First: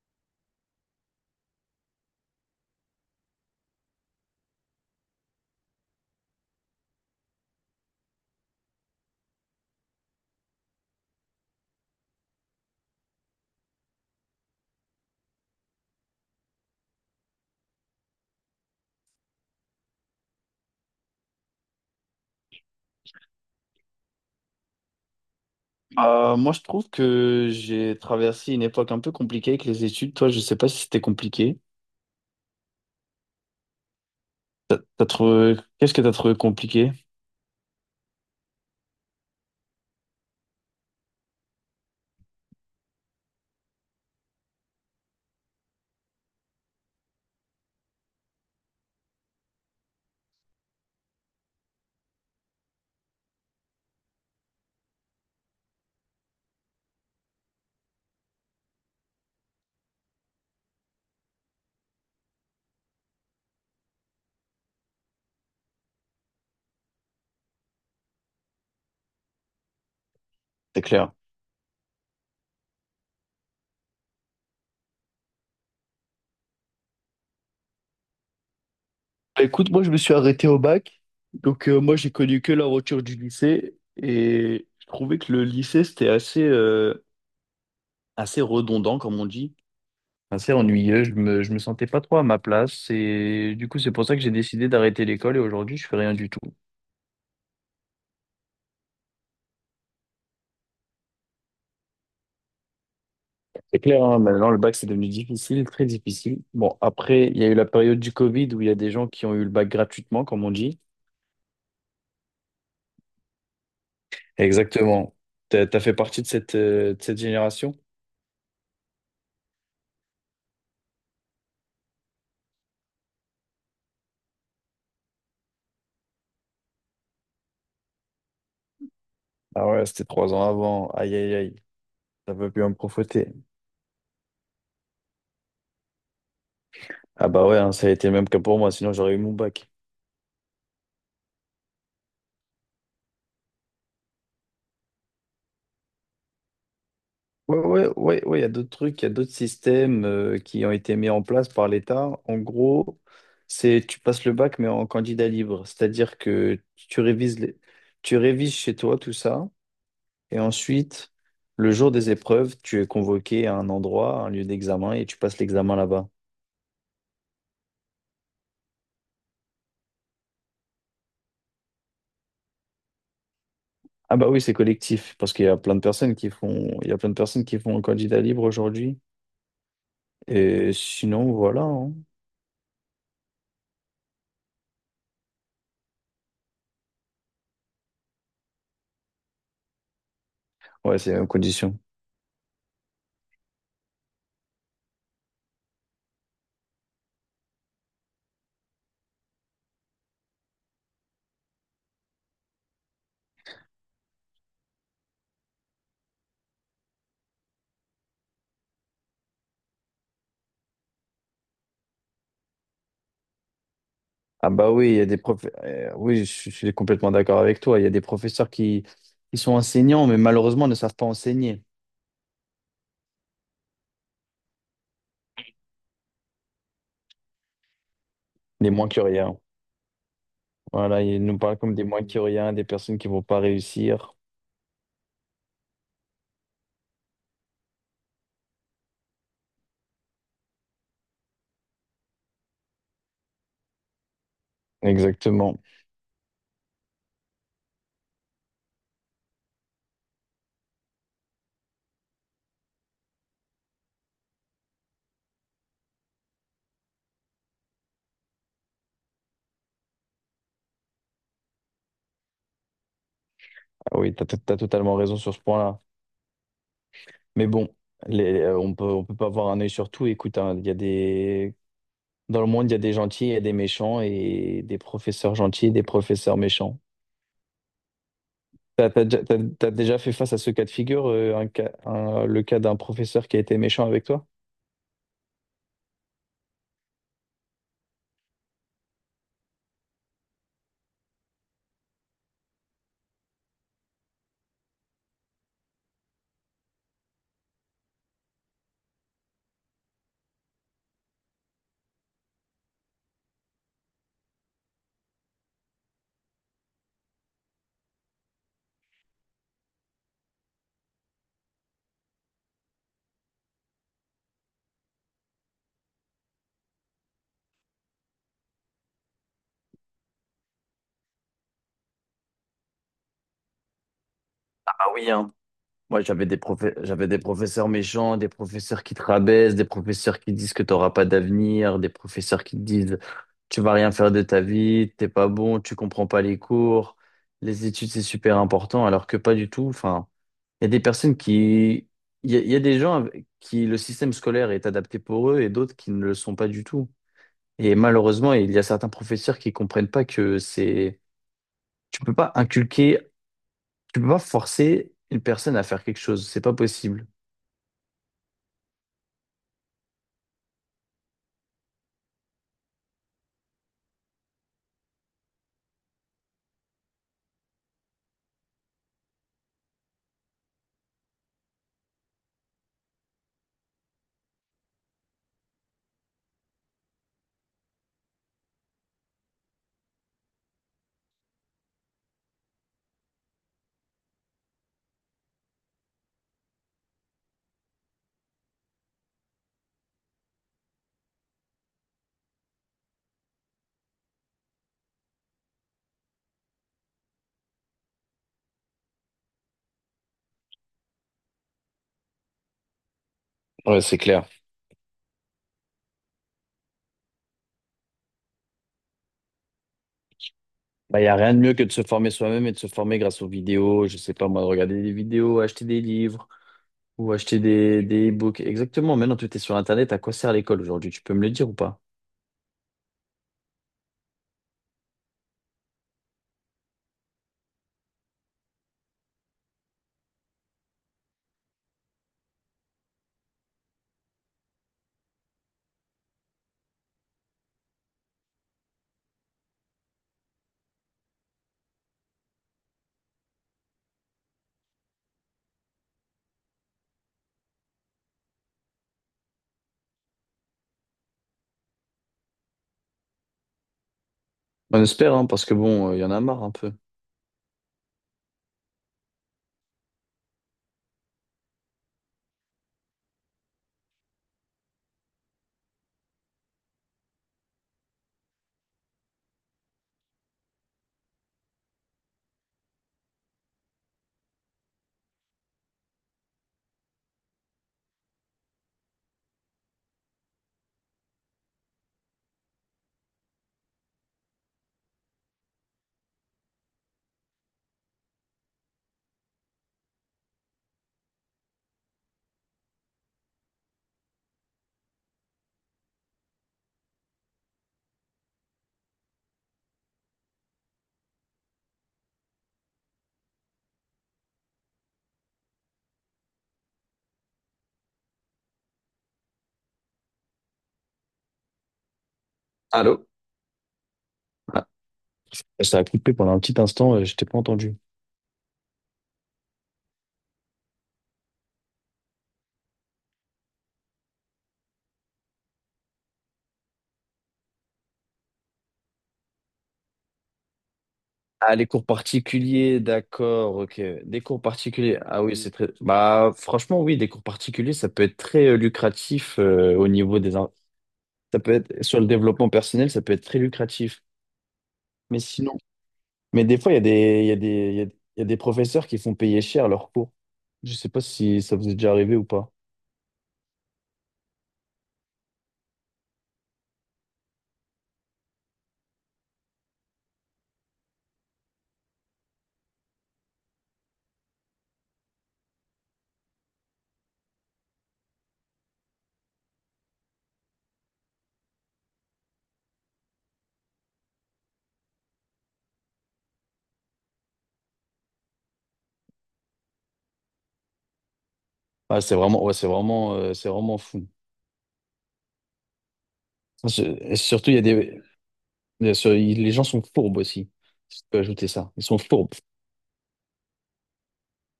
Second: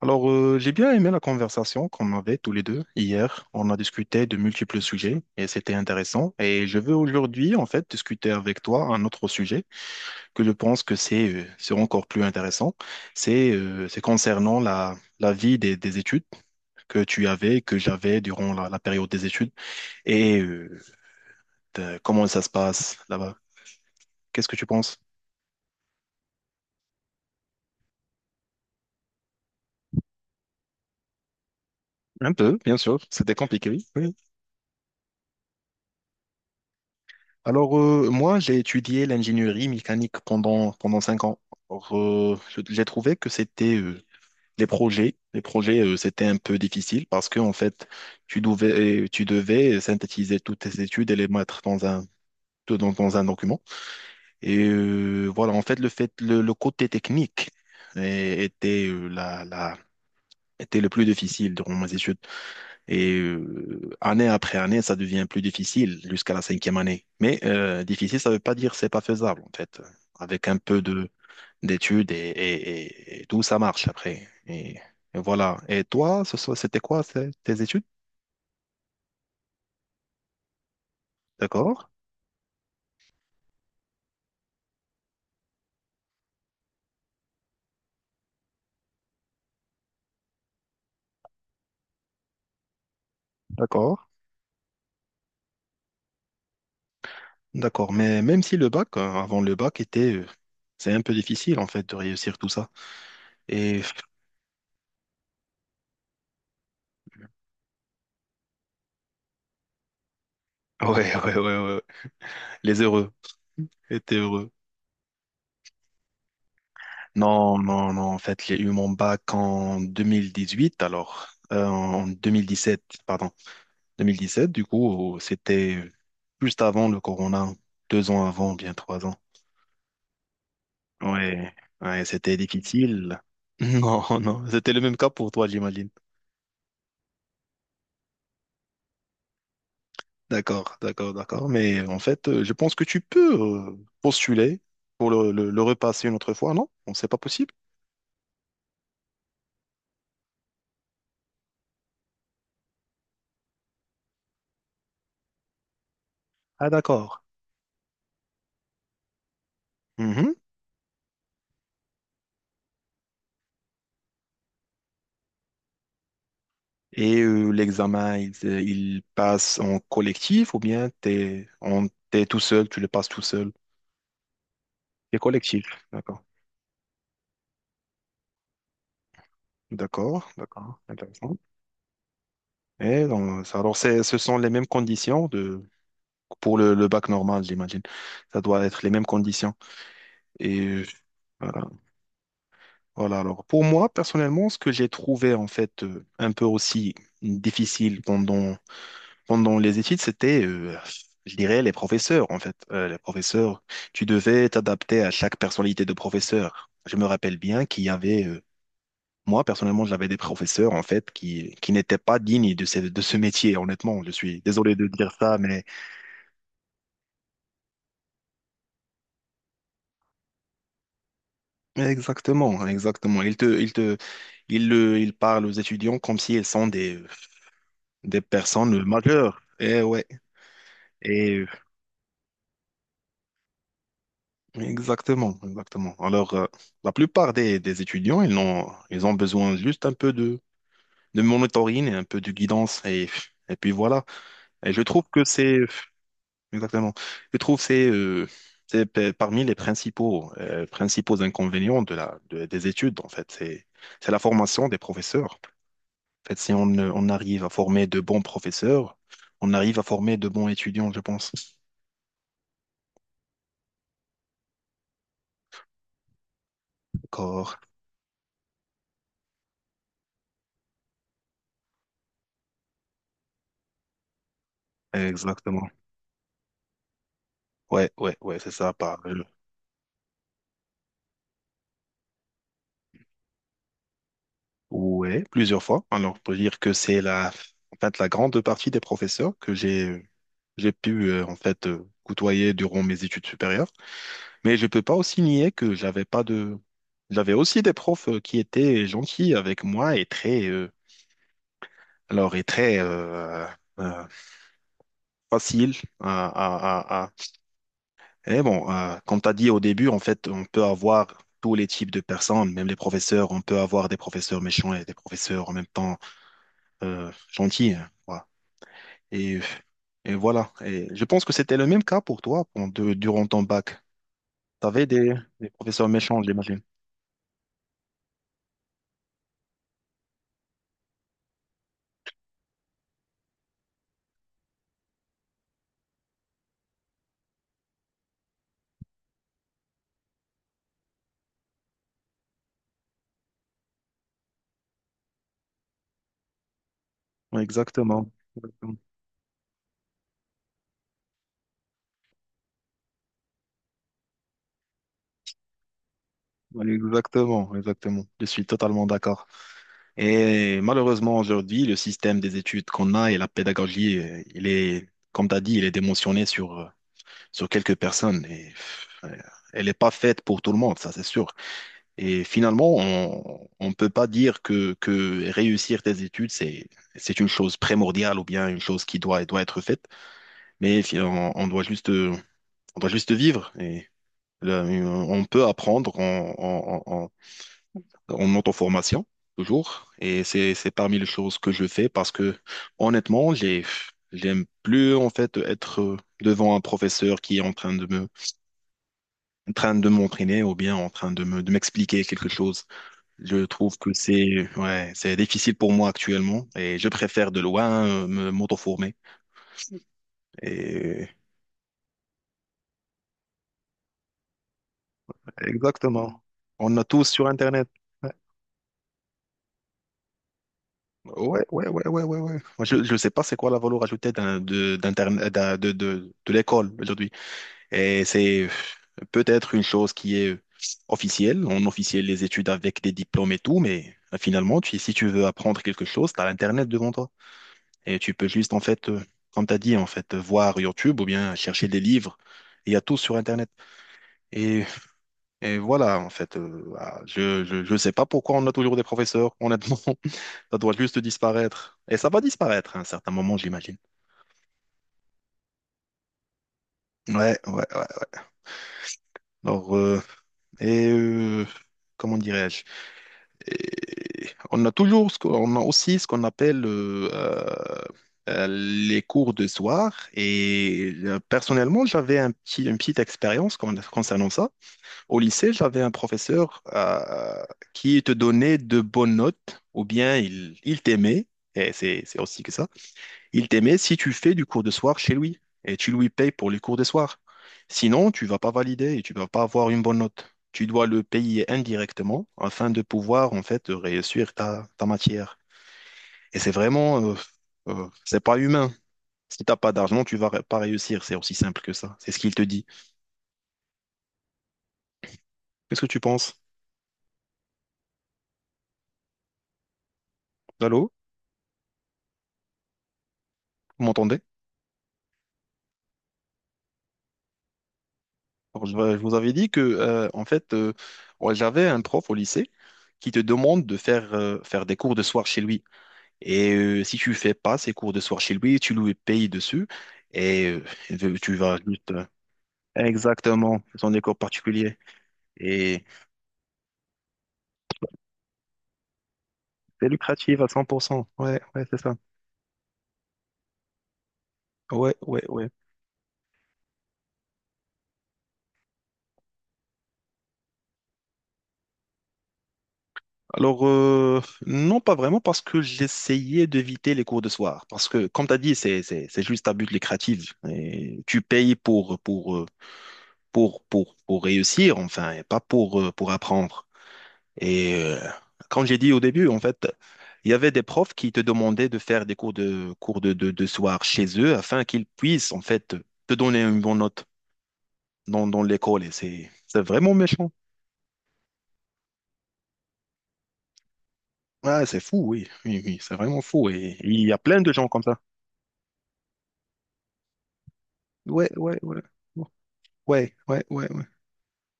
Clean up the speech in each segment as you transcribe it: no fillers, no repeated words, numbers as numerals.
Alors, j'ai bien aimé la conversation qu'on avait tous les deux hier. On a discuté de multiples sujets et c'était intéressant. Et je veux aujourd'hui, en fait, discuter avec toi un autre sujet que je pense que c'est c'est encore plus intéressant. C'est c'est concernant la vie des études que tu avais, que j'avais durant la période des études et comment ça se passe là-bas. Qu'est-ce que tu penses? Moi, je trouve que j'ai traversé une époque un peu compliquée avec les études. Toi, je sais pas si c'était compliqué. Un peu, bien sûr. C'était compliqué, oui. T'as trouvé... Qu'est-ce que t'as trouvé compliqué? Alors, moi, j'ai étudié l'ingénierie mécanique pendant 5 ans. Alors, j'ai trouvé que c'était les projets. Les projets, c'était un peu difficile parce que, en fait, tu devais synthétiser toutes tes études et les mettre dans un document. Et voilà, en fait, le côté technique euh, était, euh, la, la, était le plus difficile durant mes études. Et année après année, ça devient plus difficile jusqu'à la 5e année. Mais difficile, ça ne veut pas dire c'est pas faisable, en fait. Avec un peu C'est de clair. d'études et tout, ça marche après. Et, voilà. Et toi, ce soir, c'était quoi tes études? Bah, écoute, moi, je me suis arrêté au bac. Donc, euh, D'accord, moi, j'ai connu que la rupture du lycée. Et je trouvais que le lycée, c'était assez assez redondant, comme on dit. Assez ennuyeux. Je me sentais pas trop à ma place. Et du coup, c'est pour d'accord, ça que j'ai décidé d'arrêter l'école. Et aujourd'hui, je fais rien du tout. d'accord. Mais même si le bac, avant le bac, c'est un peu difficile, en fait, de réussir tout ça. C'est Et clair, hein, maintenant le bac c'est devenu difficile, très difficile. Bon, après, il y a eu la période du Covid où il y a des gens qui ont eu le bac gratuitement, comme on dit. ouais, ouais, ouais, ouais. Les heureux étaient heureux. Exactement. T'as fait partie de cette de cette Non, génération? non, non. En fait, j'ai eu mon bac en 2018, alors en 2017, pardon, 2017. Du coup, c'était juste avant le corona, 2 ans avant, bien 3 ans. Ah ouais, c'était trois ans avant. Aïe, aïe, Ouais, aïe. ouais, Ça c'était peut plus me difficile. profiter. Non, non, c'était le même cas pour toi, j'imagine. Ah bah ouais, hein, ça a été le même cas pour moi, sinon j'aurais eu mon bac. D'accord, d'accord, d'accord. Mais en fait, je pense que tu peux euh, postuler pour le repasser une autre fois, non? Bon, c'est pas possible. Ouais, ouais, ouais, ouais, il y a d'autres trucs, il y a d'autres systèmes qui ont été mis en place par l'État. En gros, c'est tu passes le bac mais en candidat libre, c'est-à-dire que Ah, d'accord. Tu révises chez toi tout ça. Et ensuite, le jour des épreuves, tu es convoqué à un endroit, à un lieu d'examen, et tu passes l'examen là-bas. Et l'examen, il passe en collectif ou bien t'es tout seul, tu le passes tout seul. Ah bah oui, c'est collectif, C'est parce qu'il y a collectif, plein de personnes d'accord. qui font, il y a plein de personnes qui font un candidat libre aujourd'hui. D'accord, Et d'accord, sinon, intéressant. voilà. Hein. Et donc, alors, ce sont les mêmes conditions pour le bac normal, j'imagine. Ça doit être les mêmes conditions. Et Ouais, c'est en voilà. condition. Voilà, alors, pour moi, personnellement, ce que j'ai trouvé, en fait, un peu aussi difficile pendant pendant les études, c'était, je dirais, les professeurs, en fait. Les professeurs, tu devais t'adapter à chaque personnalité de professeur. Je me rappelle bien qu'il y avait, moi, personnellement, j'avais des professeurs, en fait, qui n'étaient pas dignes de ce métier, honnêtement. Je suis Ah bah désolé de oui, il y a dire des ça, mais oui, je suis complètement d'accord avec toi. Il y a des professeurs qui sont enseignants, mais malheureusement ne savent pas enseigner. mais exactement, exactement. Ils te, ils te, ils le, ils parlent aux étudiants comme s'ils sont des Les personnes moins que rien. majeures. Et ouais. Voilà, ils Et nous parlent comme des moins que rien, des personnes qui vont pas réussir. exactement, exactement. Alors, la plupart des étudiants, ils ont besoin juste un peu de monitoring et un peu de guidance. Et puis voilà. Et je trouve que c'est, Exactement. exactement, je trouve que c'est parmi les principaux inconvénients des études, en fait. C'est la formation des professeurs. En fait, si on arrive à former de bons professeurs, on arrive à former de bons étudiants, je pense. Ah oui, t'as totalement raison sur ce point-là. Mais D'accord. bon, on peut pas avoir un œil sur tout. Écoute, hein, il y a des... Dans le monde, il y a des gentils et des méchants, et des professeurs gentils Exactement. et des professeurs méchants. Ouais, ouais, ouais, c'est ça. T'as, t'as déjà t'as- t'as déjà fait face à ce cas de figure, le cas d'un professeur qui a été méchant avec toi? Ouais, plusieurs fois. Alors, pour dire que c'est la, en fait, la grande partie des professeurs que j'ai pu, en fait, côtoyer durant mes études supérieures. Mais je peux pas aussi nier que j'avais pas de, j'avais aussi des profs qui étaient gentils avec moi et très, et très, euh, facile à, à, à, à- Et bon, comme tu as dit au début, en fait, on peut avoir tous les types de personnes, même les professeurs, on peut avoir des professeurs méchants et des professeurs en même temps, gentils, hein. Voilà. Et, et voilà. Et je pense que c'était le même cas pour toi durant ton bac. Tu Ah avais oui, des, hein. des professeurs Moi, méchants, j'imagine. J'avais des professeurs méchants, des professeurs qui te rabaissent, des professeurs qui disent que tu n'auras pas d'avenir, des professeurs qui te disent tu vas rien faire de ta vie, t'es pas bon, tu comprends pas les cours, les études c'est super important, alors que pas du tout. Enfin, il y a des personnes qui, il y a des gens avec qui le système scolaire est adapté pour eux et d'autres qui ne le sont pas du tout. Et Exactement. malheureusement, il y a Exactement. certains professeurs qui comprennent pas que c'est, tu peux pas inculquer, tu peux pas forcer une personne à faire quelque chose, c'est pas possible. Exactement. Exactement. Je suis totalement d'accord. Et malheureusement, aujourd'hui, le système des études qu'on a et la pédagogie, il est, comme tu as dit, il est démotionné sur, sur quelques personnes. Et, pff, elle n'est pas faite pour tout le monde, ça c'est sûr. Et finalement, on ne peut pas dire que réussir tes études, c'est une chose primordiale ou bien une chose qui doit être faite. Mais on doit juste vivre. Et là, on peut apprendre en auto-formation, toujours. Et c'est parmi les choses que je fais parce que, honnêtement, j'aime plus, en fait, être devant un professeur qui est en train de m'entraîner ou bien en train de m'expliquer quelque chose. Je trouve Ouais, que c'est clair. c'est, ouais, c'est difficile pour moi actuellement et je préfère de loin m'auto-former. Bah, il Et... n'y a rien de mieux que de se former soi-même et de se former grâce aux vidéos. Je sais pas, moi, de regarder des vidéos, acheter des Exactement. livres On a tous ou sur acheter Internet. des e-books. Exactement. Maintenant, tout est sur Internet. À quoi sert l'école aujourd'hui? Tu peux me le Ouais, dire ou ouais, pas? ouais, ouais, ouais, ouais. Moi, je ne sais pas c'est quoi la valeur ajoutée d'un, d'Internet, de l'école aujourd'hui. Et c'est peut-être une chose qui est officielle. On officielle les études avec des diplômes et tout, mais finalement, si tu veux apprendre quelque chose, tu as l'Internet devant toi. Et tu peux juste, en fait, comme tu as dit, en fait, voir YouTube ou bien chercher des livres. Il y a tout sur Internet. Et, et voilà, en fait, je sais pas pourquoi on a toujours des professeurs, honnêtement. Ça doit juste disparaître. Et ça va disparaître à un certain moment, j'imagine. On espère, hein, parce que bon, il y en a marre un peu. Ouais, ouais, ouais. Alors, et euh, comment dirais-je? Et on a toujours, on a aussi ce qu'on appelle les cours de soir. Et personnellement, j'avais une petite expérience concernant ça. Au lycée, j'avais un professeur qui te donnait de bonnes notes, ou bien il t'aimait. Et c'est aussi que ça. Il t'aimait si tu fais du cours de soir chez lui et tu lui payes pour les cours de soir. Sinon, tu vas pas valider et tu vas pas avoir une bonne note. Tu dois le payer indirectement afin de pouvoir en fait réussir ta matière. Et c'est vraiment, c'est pas humain. Si t'as pas d'argent, tu vas pas réussir. C'est aussi simple que ça. C'est ce qu'il te dit. Qu'est-ce que tu penses? Allô? Allô? Vous m'entendez? Ah, ça a coupé pendant un petit instant, je t'ai pas entendu. Alors, je vous avais dit que en fait, ouais, j'avais un prof au lycée qui te demande de faire faire des cours de soir chez lui. Et si tu fais pas ces cours de soir chez lui, tu lui payes dessus et tu Ah, vas les cours juste. particuliers, d'accord, Exactement, ce ok. sont des cours Des cours particuliers. particuliers, ah oui, c'est très... Et Bah, franchement, oui, des cours particuliers, ça peut être très lucratif au c'est niveau des... lucratif à 100%. Ça Ouais, peut ouais, c'est être, ça. sur le développement personnel, ça peut être très lucratif. Ouais, Mais ouais, ouais. sinon, mais des fois, il y a des, il y a des, il y a des professeurs qui font payer cher leurs cours. Je sais pas si ça vous est déjà arrivé ou pas. Alors, non, pas vraiment, parce que j'essayais d'éviter les cours de soir. Parce que, comme tu as dit, c'est juste à but lucratif. Et tu payes pour réussir, enfin, et pas pour apprendre. Et comme j'ai dit au début, en fait, il y avait des profs qui te demandaient de faire des cours de soir chez eux afin qu'ils puissent en fait te donner une bonne note dans l'école. Et c'est vraiment méchant. Ah, c'est vraiment, ouais, c'est vraiment, c'est vraiment fou. Ah, c'est fou, oui, oui, oui, c'est vraiment fou. Et il y Et a plein surtout, de il y a gens comme ça. des... bien sûr, les gens sont fourbes aussi. Si je peux Ouais, ajouter ouais, ça. ouais, Ils sont bon, fourbes. ouais, ouais, ouais, ouais.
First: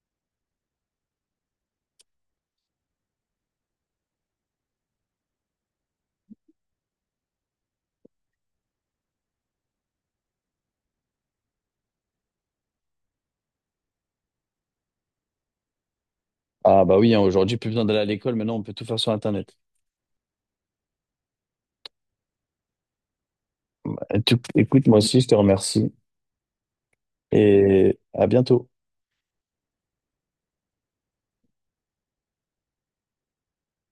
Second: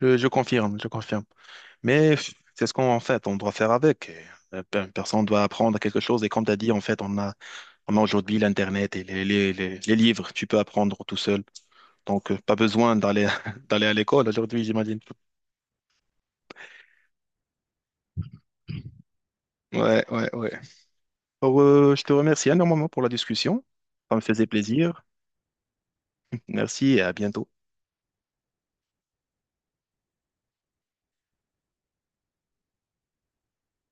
Je confirme, je confirme. Mais pff, c'est ce qu'on en fait, on doit faire avec. Personne doit apprendre quelque chose. Et comme tu as dit, en fait, on a aujourd'hui l'Internet et les livres. Tu peux apprendre tout seul. Donc, pas besoin d'aller d'aller à l'école aujourd'hui, j'imagine. Ah bah oui, hein, aujourd'hui, plus besoin d'aller à l'école, maintenant on peut tout faire sur Internet. Ouais, ouais, ouais. Alors, je te remercie énormément pour la discussion. Ça me faisait Écoute, moi plaisir. aussi, je te remercie Merci et à bientôt. et à bientôt.